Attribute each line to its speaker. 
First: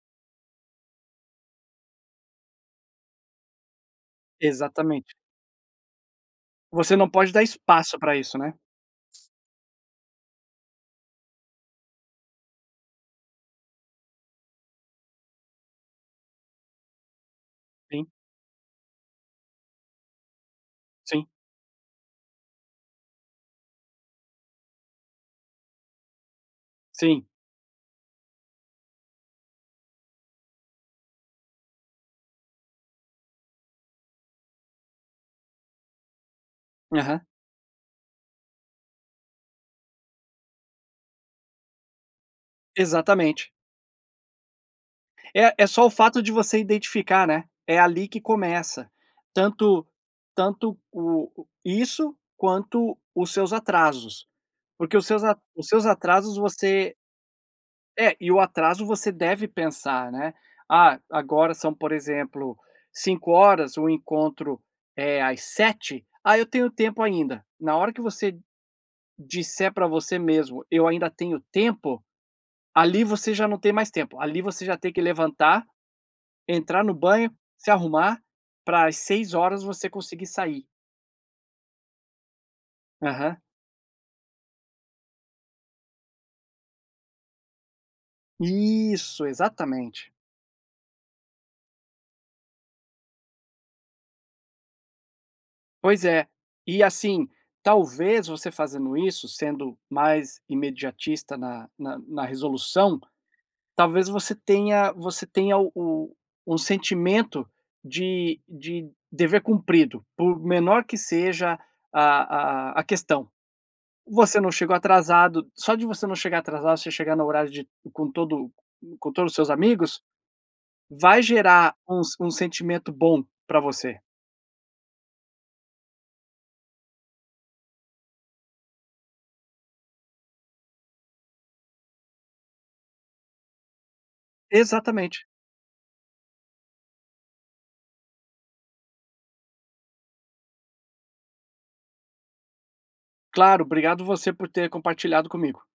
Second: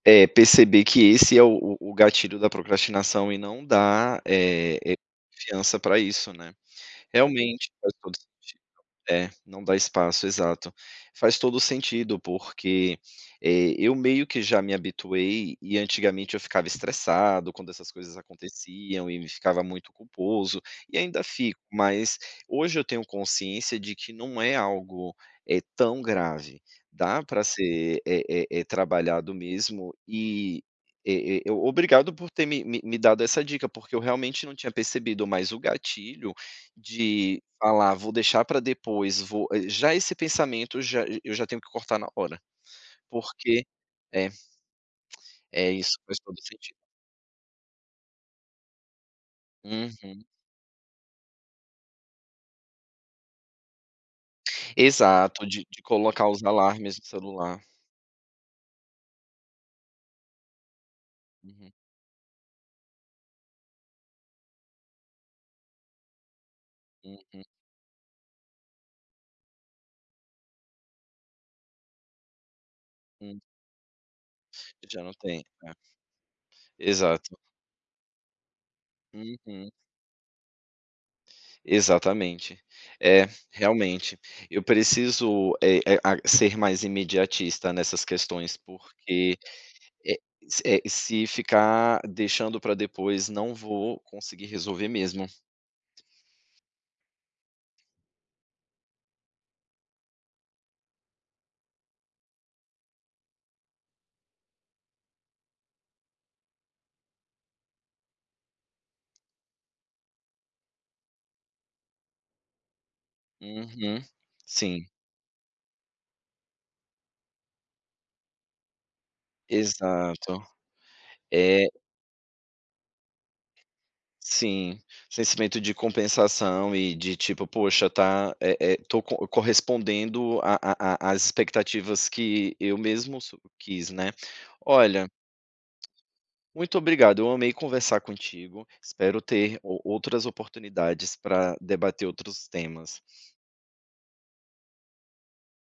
Speaker 1: É perceber que esse é o o o gatilho da procrastinação e não dar, eh eh,
Speaker 2: Exatamente.
Speaker 1: confiança pra isso, né.
Speaker 2: Você não pode dar
Speaker 1: Realmente faz
Speaker 2: espaço pra
Speaker 1: todo
Speaker 2: isso, né.
Speaker 1: sentido, é, não dar espaço, exato. Faz todo o sentido porque, eh, eu meio que já me habituei, e antigamente eu ficava estressado quando essas
Speaker 2: Sim.
Speaker 1: coisas aconteciam e me ficava muito culposo, e ainda
Speaker 2: Sim.
Speaker 1: fico mas, hoje eu tenho consciência de que não é algo, eh, tão grave, dá
Speaker 2: Sim.
Speaker 1: pra ser, eh eh eh, trabalhado mesmo e, eh eh, obrigado por ter me me me dado essa dica porque eu realmente não tinha percebido, mais o gatilho
Speaker 2: Aham.
Speaker 1: de falar: "Vou deixar pra depois, vou" Já esse pensamento, j e eu já tenho que cortar na hora,
Speaker 2: Exatamente.
Speaker 1: porque é
Speaker 2: É, é
Speaker 1: É,
Speaker 2: só o
Speaker 1: isso faz
Speaker 2: fato de
Speaker 1: todo o
Speaker 2: você
Speaker 1: sentido.
Speaker 2: identificar, né, é ali que começa, tanto
Speaker 1: Uhum.
Speaker 2: tanto o isso quanto os seus atrasos, porque os seus a
Speaker 1: Exato, de
Speaker 2: os
Speaker 1: de
Speaker 2: seus
Speaker 1: colocar
Speaker 2: atrasos
Speaker 1: os
Speaker 2: você
Speaker 1: alarmes no celular.
Speaker 2: É, e o atraso você deve pensar, né: "Ah, agora
Speaker 1: Uhum.
Speaker 2: são, por exemplo, 17:00, o encontro é às 19:00, ah eu tenho tempo
Speaker 1: Uhum.
Speaker 2: ainda". Na hora que você disser pra você mesmo: "Eu ainda tenho tempo". Ali você
Speaker 1: Hum.
Speaker 2: já não tem mais tempo, ali você já tem que
Speaker 1: Já não tem,
Speaker 2: levantar,
Speaker 1: é.
Speaker 2: entrar no banho,
Speaker 1: Exato.
Speaker 2: se arrumar pra às 18:00
Speaker 1: Uhum.
Speaker 2: você conseguir sair.
Speaker 1: Exatamente, é,
Speaker 2: Aham.
Speaker 1: realmente, eu preciso é e a ser mais imediatista nessas questões
Speaker 2: Isso,
Speaker 1: porque,
Speaker 2: exatamente.
Speaker 1: eh eh, se ficar deixando pra depois não vou conseguir resolver mesmo.
Speaker 2: Pois é, e assim, talvez você fazendo isso, sendo mais imediatista na na na resolução, talvez você tenha você tenha o o sentimento de de dever cumprido, por menor que seja a a a questão.
Speaker 1: Uhum,
Speaker 2: Você não chegou
Speaker 1: sim.
Speaker 2: atrasado, só de você não chegar atrasado, você chegar no horário de com todo com todos os seus amigos,
Speaker 1: Exato,
Speaker 2: vai
Speaker 1: é.
Speaker 2: gerar um s um sentimento bom para você.
Speaker 1: Sim, sentimento de compensação e de tipo: "Poxa tá, eh eh, tô co correspondendo à à às expectativas que eu mesmo su quis, né". Olha
Speaker 2: Exatamente.
Speaker 1: muito obrigado, eu amei conversar contigo, espero ter o outras oportunidades pra debater outros temas.
Speaker 2: Claro, obrigado você por ter compartilhado comigo.